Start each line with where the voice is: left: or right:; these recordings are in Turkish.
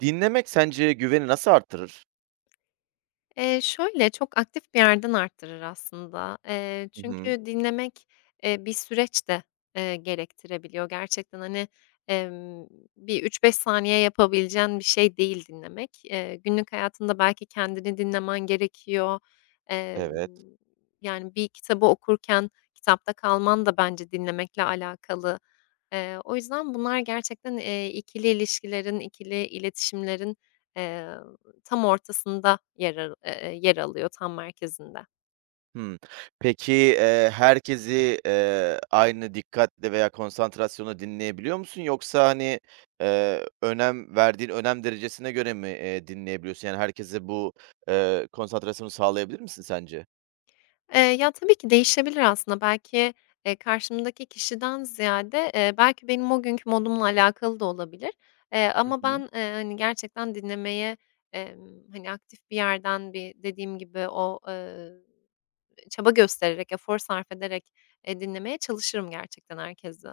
right: Dinlemek sence güveni nasıl artırır?
left: Şöyle, çok aktif bir yerden arttırır aslında.
right: Hı hı.
left: Çünkü dinlemek, bir süreç de, gerektirebiliyor. Gerçekten, hani, emm, bir üç beş saniye yapabileceğin bir şey değil dinlemek. Günlük hayatında belki kendini dinlemen gerekiyor.
right: Evet.
left: Emm, Yani, bir kitabı okurken kitapta kalman da bence dinlemekle alakalı. O yüzden bunlar gerçekten, ikili ilişkilerin, ikili iletişimlerin, tam ortasında yer alıyor, tam merkezinde.
right: Hımm. Peki, herkesi, aynı dikkatle veya konsantrasyonla dinleyebiliyor musun? Yoksa, hani, önem verdiğin önem derecesine göre mi, dinleyebiliyorsun? Yani, herkese bu, konsantrasyonu sağlayabilir misin sence?
left: Ya, tabii ki değişebilir aslında. Belki, karşımdaki kişiden ziyade, belki benim o günkü modumla alakalı da olabilir.
right: Hı
left: Ama
right: hı.
left: ben, hani, gerçekten dinlemeye, hani, aktif bir yerden bir dediğim gibi o, çaba göstererek, efor sarf ederek, dinlemeye çalışırım gerçekten herkesi.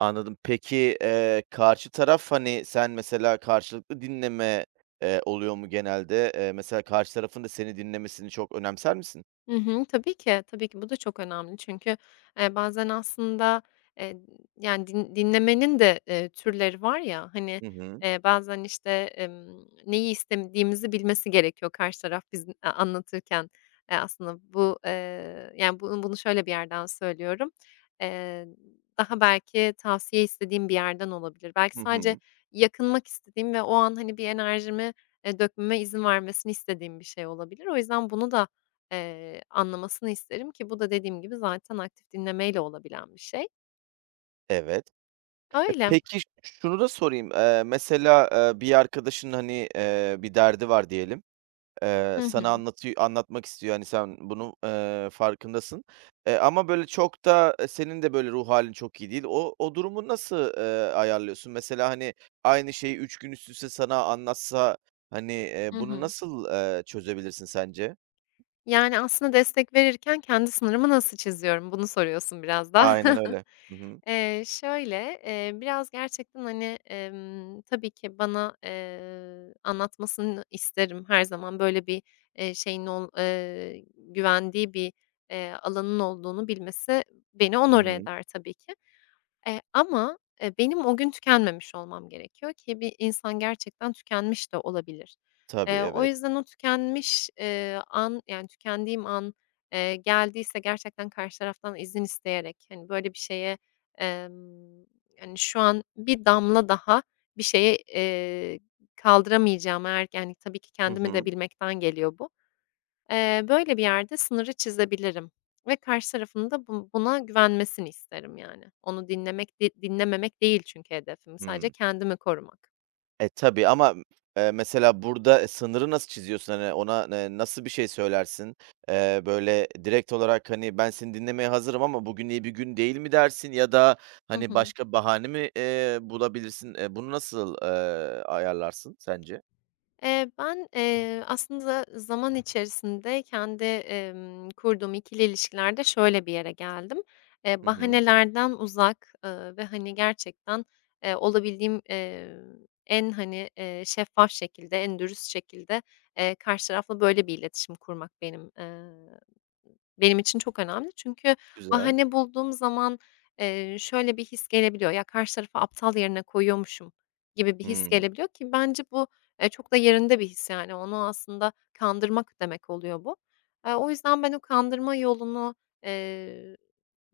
right: Anladım. Peki, karşı taraf, hani, sen mesela karşılıklı dinleme, oluyor mu genelde? Mesela karşı tarafın da seni dinlemesini çok önemser misin?
left: Hı hı. Tabii ki, tabii ki bu da çok önemli. Çünkü, bazen aslında, eee, yani, dinlemenin de, türleri var ya, hani,
right: Hı hı.
left: bazen, işte, neyi istemediğimizi bilmesi gerekiyor karşı taraf biz anlatırken. Aslında bu, yani, bunu şöyle bir yerden söylüyorum. Eee, Daha belki tavsiye istediğim bir yerden olabilir. Belki
right: Hı
left: sadece
right: hı.
left: yakınmak istediğim ve o an, hani, bir enerjimi, dökmeme izin vermesini istediğim bir şey olabilir. O yüzden bunu da anlamasını isterim ki bu da dediğim gibi zaten aktif dinlemeyle olabilen bir şey.
right: Evet. E,
left: Öyle.
right: peki şunu da sorayım. Mesela, bir arkadaşının, hani, bir derdi var diyelim.
left: Hı
right: Sana
left: hı.
right: anlatıyor anlatmak istiyor, hani, sen bunun, farkındasın. Ama böyle çok da, senin de böyle ruh halin çok iyi değil. O durumu nasıl, ayarlıyorsun? Mesela, hani, aynı şeyi 3 gün üst üste sana anlatsa, hani,
left: Hı
right: bunu
left: hı.
right: nasıl, çözebilirsin sence?
left: Yani, aslında destek verirken kendi sınırımı nasıl çiziyorum? Bunu soruyorsun biraz da.
right: Aynen öyle. Hı hı.
left: Şöyle, biraz gerçekten, hani, tabii ki bana, anlatmasını isterim. Her zaman böyle bir, şeyin ol güvendiği bir, alanın olduğunu bilmesi beni
right: Hı
left: onore
right: hı.
left: eder tabii ki. Ama, benim o gün tükenmemiş olmam gerekiyor ki bir insan gerçekten tükenmiş de olabilir.
right: Tabii,
left: O
right: evet.
left: yüzden o tükenmiş, an, yani, tükendiğim an, geldiyse gerçekten karşı taraftan izin isteyerek, hani, böyle bir şeye, emm, hani, şu an bir damla daha bir şeye, kaldıramayacağım eğer, yani, tabii ki
right: Hı
left: kendimi de
right: hı.
left: bilmekten geliyor bu. Böyle bir yerde sınırı çizebilirim ve karşı tarafın da buna güvenmesini isterim yani. Onu dinlemek de dinlememek değil çünkü hedefim, sadece
right: Hıı.
left: kendimi korumak.
right: E, tabii ama, mesela burada, sınırı nasıl çiziyorsun? Hani, ona, nasıl bir şey söylersin? Böyle, direkt olarak, hani, "Ben seni dinlemeye hazırım ama bugün iyi bir gün değil." mi dersin ya da,
left: Hı
right: hani,
left: hı.
right: başka bahane mi, bulabilirsin? Bunu nasıl, ayarlarsın sence?
left: Ben, aslında zaman içerisinde kendi, kurduğum ikili ilişkilerde şöyle bir yere geldim.
right: Hı hı.
left: Bahanelerden uzak, ve, hani, gerçekten, olabildiğim, en, hani, şeffaf şekilde, en dürüst şekilde, karşı tarafla böyle bir iletişim kurmak benim için çok önemli çünkü
right: Güzel.
left: bahane bulduğum zaman, şöyle bir his gelebiliyor, ya, karşı tarafı aptal yerine koyuyormuşum gibi bir his gelebiliyor ki bence bu, çok da yerinde bir his yani. Onu aslında kandırmak demek oluyor bu. O yüzden ben o kandırma yolunu, eee,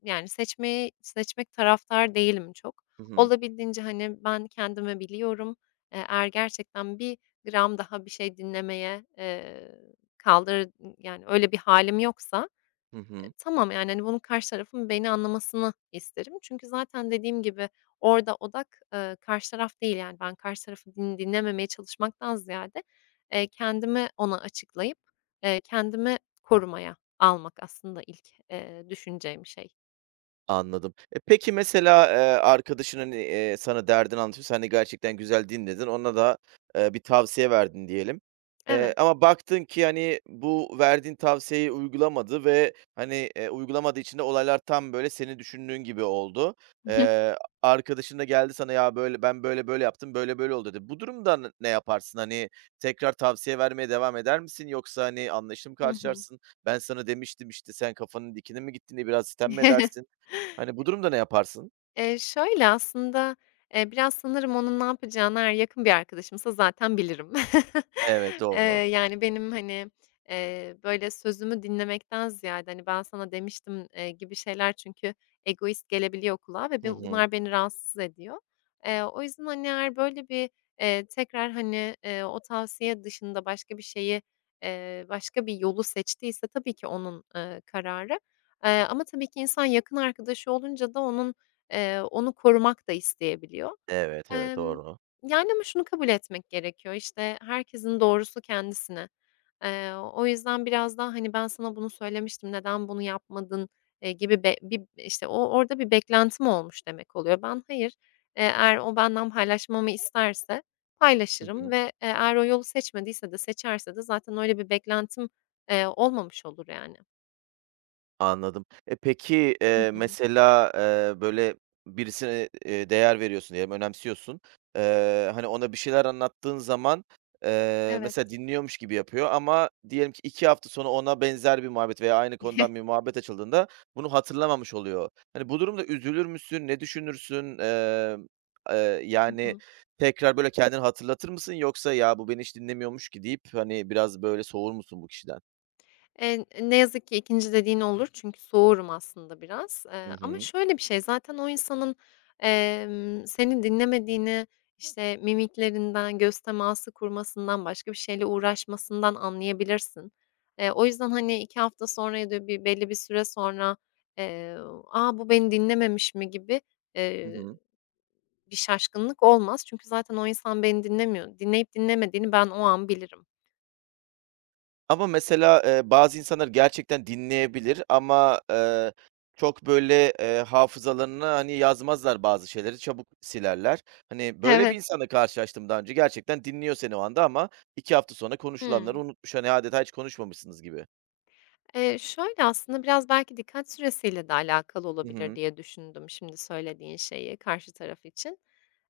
left: yani seçmek taraftar değilim çok.
right: Hı hı.
left: Olabildiğince, hani, ben kendimi biliyorum. Eğer gerçekten bir gram daha bir şey dinlemeye, kaldır yani öyle bir halim yoksa,
right: Hı hı.
left: Tamam, yani, hani, bunun karşı tarafın beni anlamasını isterim. Çünkü zaten dediğim gibi orada odak, karşı taraf değil, yani, ben karşı tarafı dinlememeye çalışmaktan ziyade, kendimi ona açıklayıp, kendimi korumaya almak aslında ilk, düşüneceğim şey.
right: Anladım. E, peki mesela, arkadaşın, hani, sana derdini anlatıyor. Sen de gerçekten güzel dinledin. Ona da, bir tavsiye verdin diyelim.
left: Evet.
right: Ama baktın ki, hani, bu verdiğin tavsiyeyi uygulamadı ve, hani, uygulamadığı için de olaylar tam böyle senin düşündüğün gibi oldu. Eee, arkadaşın da geldi sana, "Ya, böyle ben böyle böyle yaptım, böyle böyle oldu." dedi. Bu durumda ne yaparsın? Hani, tekrar tavsiye vermeye devam eder misin yoksa, hani, anlayışla mı
left: Hı hı.
right: karşılarsın? "Ben sana demiştim, işte, sen kafanın dikine mi gittiğini biraz sitem mi edersin? Hani, bu durumda ne yaparsın?
left: Şöyle aslında, biraz sanırım onun ne yapacağını eğer yakın bir arkadaşımsa zaten bilirim.
right: Evet, doğru.
left: Yani benim, hani, böyle sözümü dinlemekten ziyade, hani, "Ben sana demiştim." Gibi şeyler çünkü egoist gelebiliyor kulağa ve
right: Hı hı.
left: bunlar beni rahatsız ediyor. O yüzden, hani, eğer böyle bir, tekrar, hani, o tavsiye dışında başka bir şeyi, başka bir yolu seçtiyse tabii ki onun, kararı. Ama tabii ki insan yakın arkadaşı olunca da onun onu korumak da isteyebiliyor.
right: Evet, evet,
left: Emm,
right: doğru.
left: Yani, ama şunu kabul etmek gerekiyor, işte, herkesin doğrusu kendisine. O yüzden biraz daha, hani, "Ben sana bunu söylemiştim, neden bunu yapmadın?" Gibi bir, işte, orada bir beklentim olmuş demek oluyor. Ben hayır, eğer o benden paylaşmamı isterse
right: Hı
left: paylaşırım
right: hı.
left: ve, eğer o yolu seçmediyse de seçerse de zaten öyle bir beklentim, olmamış olur yani.
right: Anladım. E, peki,
left: Hı hı.
right: mesela, böyle, birisine, değer veriyorsun diyelim, önemsiyorsun. Hani, ona bir şeyler anlattığın zaman,
left: Evet.
right: mesela dinliyormuş gibi yapıyor ama diyelim ki 2 hafta sonra ona benzer bir muhabbet veya aynı konudan bir muhabbet açıldığında bunu hatırlamamış oluyor. Hani, bu durumda üzülür müsün, ne düşünürsün?
left: Hı
right: Yani,
left: hı.
right: tekrar, böyle, kendini hatırlatır mısın yoksa "Ya, bu beni hiç dinlemiyormuş ki." deyip, hani, biraz, böyle, soğur musun bu kişiden?
left: Ne yazık ki ikinci dediğin olur çünkü soğurum aslında biraz.
right: Hı
left: Ama
right: hı.
left: şöyle bir şey, zaten o insanın, seni dinlemediğini, işte, mimiklerinden, göz teması kurmasından, başka bir şeyle uğraşmasından anlayabilirsin. O yüzden, hani, 2 hafta sonra ya da bir belli bir süre sonra, eee, "A, bu beni dinlememiş mi?" gibi,
right: Hı
left: eee,
right: hı.
left: bir şaşkınlık olmaz. Çünkü zaten o insan beni dinlemiyor. Dinleyip dinlemediğini ben o an bilirim.
right: Ama mesela, bazı insanlar gerçekten dinleyebilir ama, çok böyle, hafızalarına, hani, yazmazlar bazı şeyleri, çabuk silerler. Hani, böyle bir
left: Evet.
right: insanla karşılaştım daha önce. Gerçekten dinliyor seni o anda ama 2 hafta sonra konuşulanları
left: Hıı.
right: unutmuş. Hani, adeta hiç konuşmamışsınız gibi.
left: Şöyle aslında biraz belki dikkat süresiyle de alakalı
right: Hı
left: olabilir
right: hı.
left: diye düşündüm şimdi söylediğin şeyi karşı taraf için.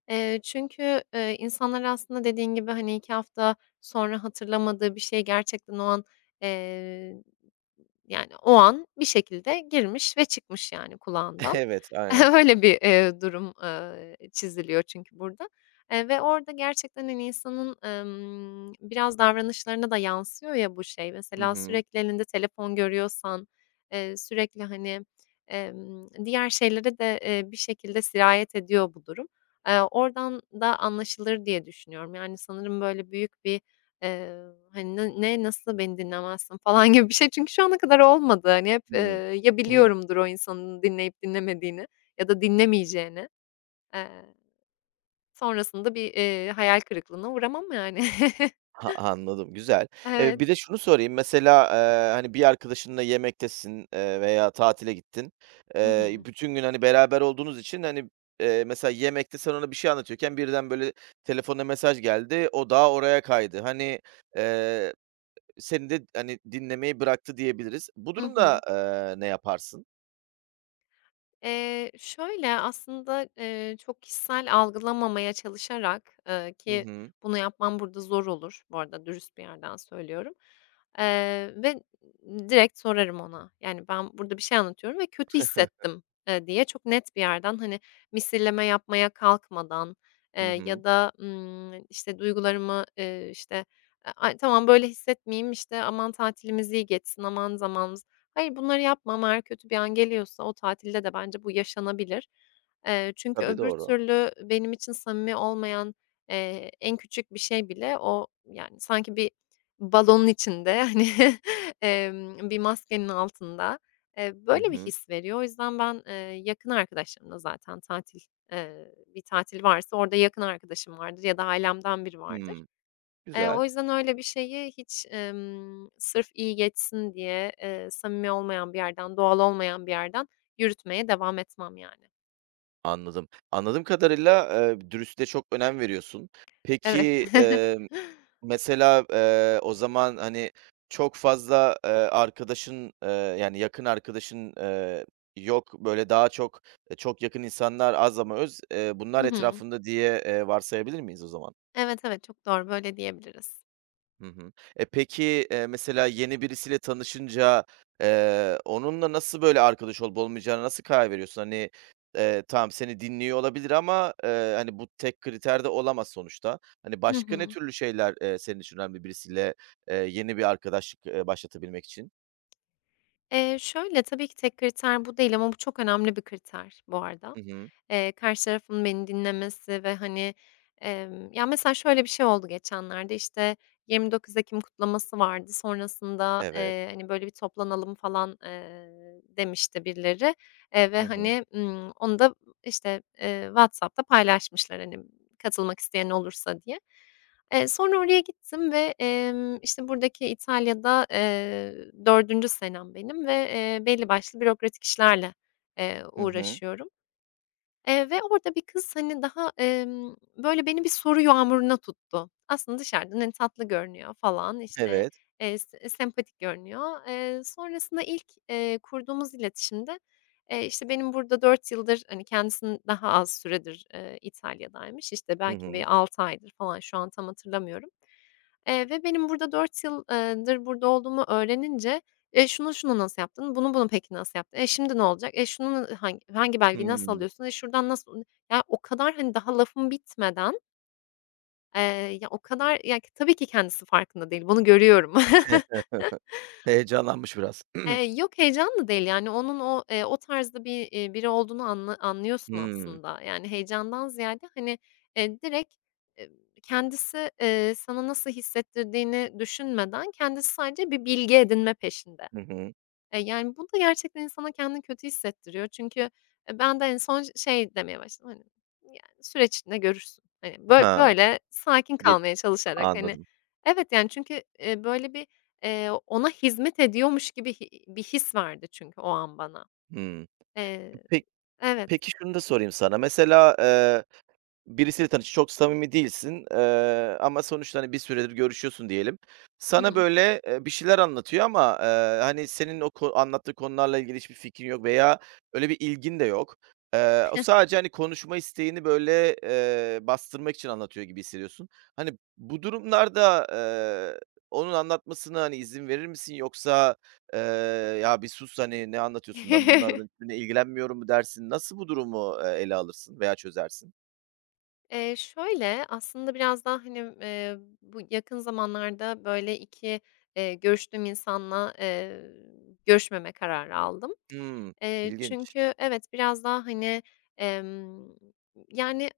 left: Çünkü, insanlar aslında dediğin gibi, hani, 2 hafta sonra hatırlamadığı bir şey gerçekten o an, eee, yani, o an bir şekilde girmiş ve çıkmış yani kulağından.
right: Evet, aynen.
left: Öyle bir, durum, çiziliyor çünkü burada, ve orada gerçekten, hani, insanın, biraz davranışlarına da yansıyor ya bu şey.
right: Hı
left: Mesela
right: hı.
left: sürekli elinde telefon görüyorsan, sürekli, hani, diğer şeylere de, bir şekilde sirayet ediyor bu durum. Oradan da anlaşılır diye düşünüyorum. Yani, sanırım böyle büyük bir, eee, hani, "Ne, nasıl beni dinlemezsin?" falan gibi bir şey. Çünkü şu ana kadar olmadı. Hani, hep, ya
right: Hıı.
left: biliyorumdur o insanın dinleyip dinlemediğini ya da dinlemeyeceğini, eee, sonrasında bir, hayal kırıklığına uğramam yani.
right: Ha anladım, güzel.
left: Evet.
right: Bir de şunu sorayım, mesela, hani, bir arkadaşınla yemektesin, veya tatile gittin.
left: Hı hı.
right: Bütün gün, hani, beraber olduğunuz için, hani, mesela yemekte sen ona bir şey anlatıyorken birden, böyle, telefonuna mesaj geldi, o daha oraya kaydı. Hani, eee, seni de, hani, dinlemeyi bıraktı diyebiliriz. Bu
left: Hı
right: durumda,
left: hı.
right: ne yaparsın?
left: Şöyle, aslında, çok kişisel algılamamaya çalışarak,
right: Hı
left: ki
right: hı.
left: bunu yapmam burada zor olur, bu arada dürüst bir yerden söylüyorum, ve direkt sorarım ona. Yani, "Ben burada bir şey anlatıyorum ve kötü hissettim." Diye çok net bir yerden, hani, misilleme yapmaya kalkmadan,
right: Hı hı.
left: ya da, işte, duygularımı, işte, ay, tamam, böyle hissetmeyeyim, işte, aman tatilimiz iyi geçsin, aman zamanımız. Hayır, bunları yapmam. Eğer kötü bir an geliyorsa o tatilde de bence bu yaşanabilir. Çünkü
right: Tabii,
left: öbür
right: doğru.
left: türlü benim için samimi olmayan, en küçük bir şey bile o, yani, sanki bir balonun içinde, hani, bir maskenin altında,
right: Hı
left: böyle bir
right: hı.
left: his veriyor. O yüzden ben, yakın arkadaşlarımla zaten tatil, bir tatil varsa orada yakın arkadaşım vardır ya da ailemden biri vardır.
right: Hımm. Güzel.
left: O yüzden öyle bir şeyi hiç, sırf iyi geçsin diye, samimi olmayan bir yerden, doğal olmayan bir yerden yürütmeye devam etmem yani.
right: Anladım. Anladığım kadarıyla, dürüstlüğe çok önem veriyorsun.
left: Evet.
right: Peki, mesela, o zaman, hani, çok fazla, arkadaşın, yani, yakın arkadaşın, yok, böyle, daha çok, e, çok yakın insanlar az ama öz, bunlar
left: Hı hı.
right: etrafında diye, varsayabilir miyiz o zaman?
left: Evet, evet, çok doğru, böyle diyebiliriz.
right: Hı hı. E, peki, mesela yeni birisiyle tanışınca, onunla nasıl böyle arkadaş olup olmayacağına nasıl karar veriyorsun? Hani, tamam seni dinliyor olabilir ama, hani, bu tek kriter de olamaz sonuçta. Hani,
left: Hı
right: başka ne
left: hı.
right: türlü şeyler, senin için önemli birisiyle, yeni bir arkadaşlık, başlatabilmek için?
left: Şöyle, tabii ki tek kriter bu değil ama bu çok önemli bir kriter bu arada.
right: Hı hı.
left: Karşı tarafın beni dinlemesi ve, hani, ya, mesela şöyle bir şey oldu geçenlerde, işte, 29 Ekim kutlaması vardı. Sonrasında,
right: Evet.
left: hani, böyle, bir toplanalım falan, demişti birileri, ve,
right: Hı hı.
left: hani, onu da, işte, WhatsApp'ta paylaşmışlar, hani, katılmak isteyen olursa diye. Sonra oraya gittim ve, işte, buradaki İtalya'da, 4'üncü senem benim ve, belli başlı bürokratik işlerle,
right: Hı hı.
left: uğraşıyorum. Ve orada bir kız, hani, daha, böyle, beni bir soru yağmuruna tuttu. Aslında dışarıdan, hani, tatlı görünüyor falan, işte,
right: Evet.
left: sempatik görünüyor. Sonrasında ilk, kurduğumuz iletişimde, işte, benim burada 4 yıldır, hani, kendisi daha az süredir, İtalya'daymış, işte,
right: Hı
left: belki
right: hı.
left: bir 6 aydır falan şu an tam hatırlamıyorum. Ve benim burada 4 yıldır burada olduğumu öğrenince, "E, şunu şunu nasıl yaptın? Bunu bunu peki nasıl yaptın? E, şimdi ne olacak? E, şunun hangi hangi belgeyi nasıl
right: Hımm.
left: alıyorsun? E, şuradan nasıl" Ya, o kadar, hani, daha lafım bitmeden, eee, ya, o kadar, ya, tabii ki kendisi farkında değil, bunu görüyorum.
right: heyecanlanmış biraz.
left: Yok, heyecan da değil, yani, onun o, o tarzda bir, biri olduğunu anlıyorsun
right: Hımm.
left: aslında. Yani, heyecandan ziyade, hani, direkt, eee, kendisi, sana nasıl hissettirdiğini düşünmeden kendisi sadece bir bilgi edinme peşinde.
right: Hı hı.
left: Yani, bu da gerçekten insana kendini kötü hissettiriyor. Çünkü, ben de en son şey demeye başladım, hani, yani, "Süreç içinde görürsün." Hani,
right: Ha.
left: böyle sakin
right: Ge
left: kalmaya çalışarak, hani.
right: anladım.
left: Evet, yani, çünkü, böyle bir, ona hizmet ediyormuş gibi bir his vardı çünkü o an bana.
right: Hımm.
left: Eee
right: Peki
left: Evet.
right: Peki şunu da sorayım sana. Mesela, Birisiyle çok samimi değilsin, ama sonuçta, hani, bir süredir görüşüyorsun diyelim.
left: Hı
right: Sana,
left: hı.
right: böyle, bir şeyler anlatıyor ama, hani, senin o anlattığı konularla ilgili hiçbir fikrin yok veya öyle bir ilgin de yok. O sadece, hani, konuşma isteğini, böyle, bastırmak için anlatıyor gibi hissediyorsun. Hani, bu durumlarda, onun anlatmasına, hani, izin verir misin yoksa, eee, "Ya, bir sus, hani, ne anlatıyorsun, ben bunlardan hiçbirine ilgilenmiyorum." mu dersin? Nasıl bu durumu, ele alırsın veya çözersin?
left: Şöyle, aslında biraz daha, hani, bu yakın zamanlarda, böyle, 2 görüştüğüm insanla, görüşmeme kararı aldım.
right: Hımm, ilginç.
left: Çünkü evet, biraz daha, hani, emm, yani,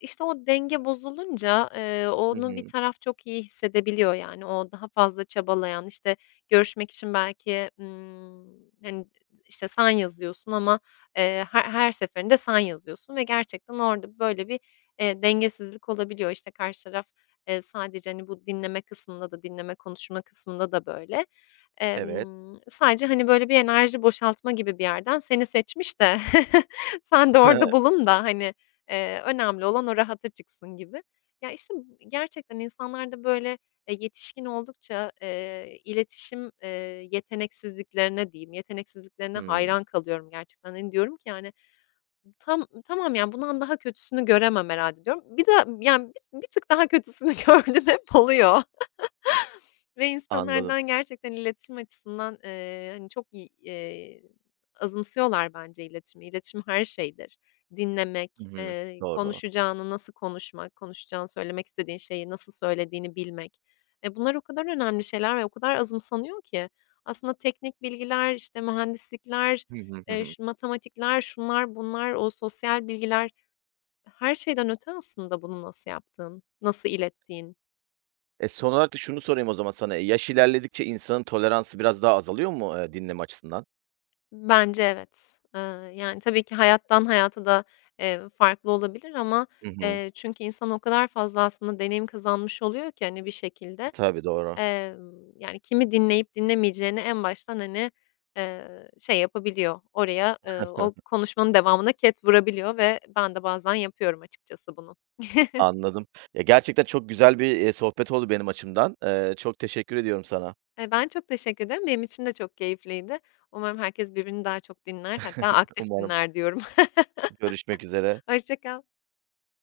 left: işte, o denge bozulunca,
right: Hı
left: onu bir
right: hı.
left: taraf çok iyi hissedebiliyor, yani, o daha fazla çabalayan, işte, görüşmek için belki, hani, işte, sen yazıyorsun ama, her seferinde sen yazıyorsun ve gerçekten orada böyle bir, dengesizlik olabiliyor. İşte, karşı taraf, sadece, hani, bu dinleme kısmında da dinleme konuşma kısmında da böyle.
right: Evet.
left: Sadece, hani, böyle, bir enerji boşaltma gibi bir yerden seni seçmiş de sen de orada bulun da, hani, önemli olan o rahata çıksın gibi. Ya, işte, gerçekten insanlarda, böyle, yetişkin oldukça, iletişim, yeteneksizliklerine diyeyim, yeteneksizliklerine
right: Hımm,
left: hayran kalıyorum gerçekten. Hani, diyorum ki, yani, tam tamam, yani, bundan daha kötüsünü göremem herhâlde diyorum. Bir de, yani, bir tık daha kötüsünü gördüm hep oluyor. Ve
right: anladım.
left: insanlardan gerçekten iletişim açısından, hani, çok iyi, azımsıyorlar bence iletişimi. İletişim her şeydir. Dinlemek,
right: Hı hı. Doğru.
left: konuşacağını nasıl konuşmak, konuşacağını, söylemek istediğin şeyi nasıl söylediğini bilmek. E, bunlar o kadar önemli şeyler ve o kadar azımsanıyor ki. Aslında teknik bilgiler, işte, mühendislikler,
right: Hı hı, hı hı.
left: şu matematikler, şunlar bunlar, o sosyal bilgiler, her şeyden öte aslında bunu nasıl yaptığın, nasıl ilettiğin.
right: E, son olarak da şunu sorayım o zaman sana. E, yaş ilerledikçe insanın toleransı biraz daha azalıyor mu, dinleme açısından?
left: Bence evet. Yani, tabii ki hayattan hayata da, farklı olabilir ama,
right: Hı hı.
left: çünkü insan o kadar fazla aslında deneyim kazanmış oluyor ki, hani, bir şekilde.
right: Tabii, doğru.
left: Yani, kimi dinleyip dinlemeyeceğini en baştan, hani, şey yapabiliyor, oraya, o konuşmanın devamına ket vurabiliyor ve ben de bazen yapıyorum açıkçası bunu.
right: Anladım. Ya, gerçekten çok güzel bir, sohbet oldu benim açımdan. Çok teşekkür ediyorum sana.
left: Ben çok teşekkür ederim. Benim için de çok keyifliydi. Umarım herkes birbirini daha çok dinler, hatta aktif
right: Umarım
left: dinler diyorum.
right: görüşmek üzere.
left: Hoşça kal.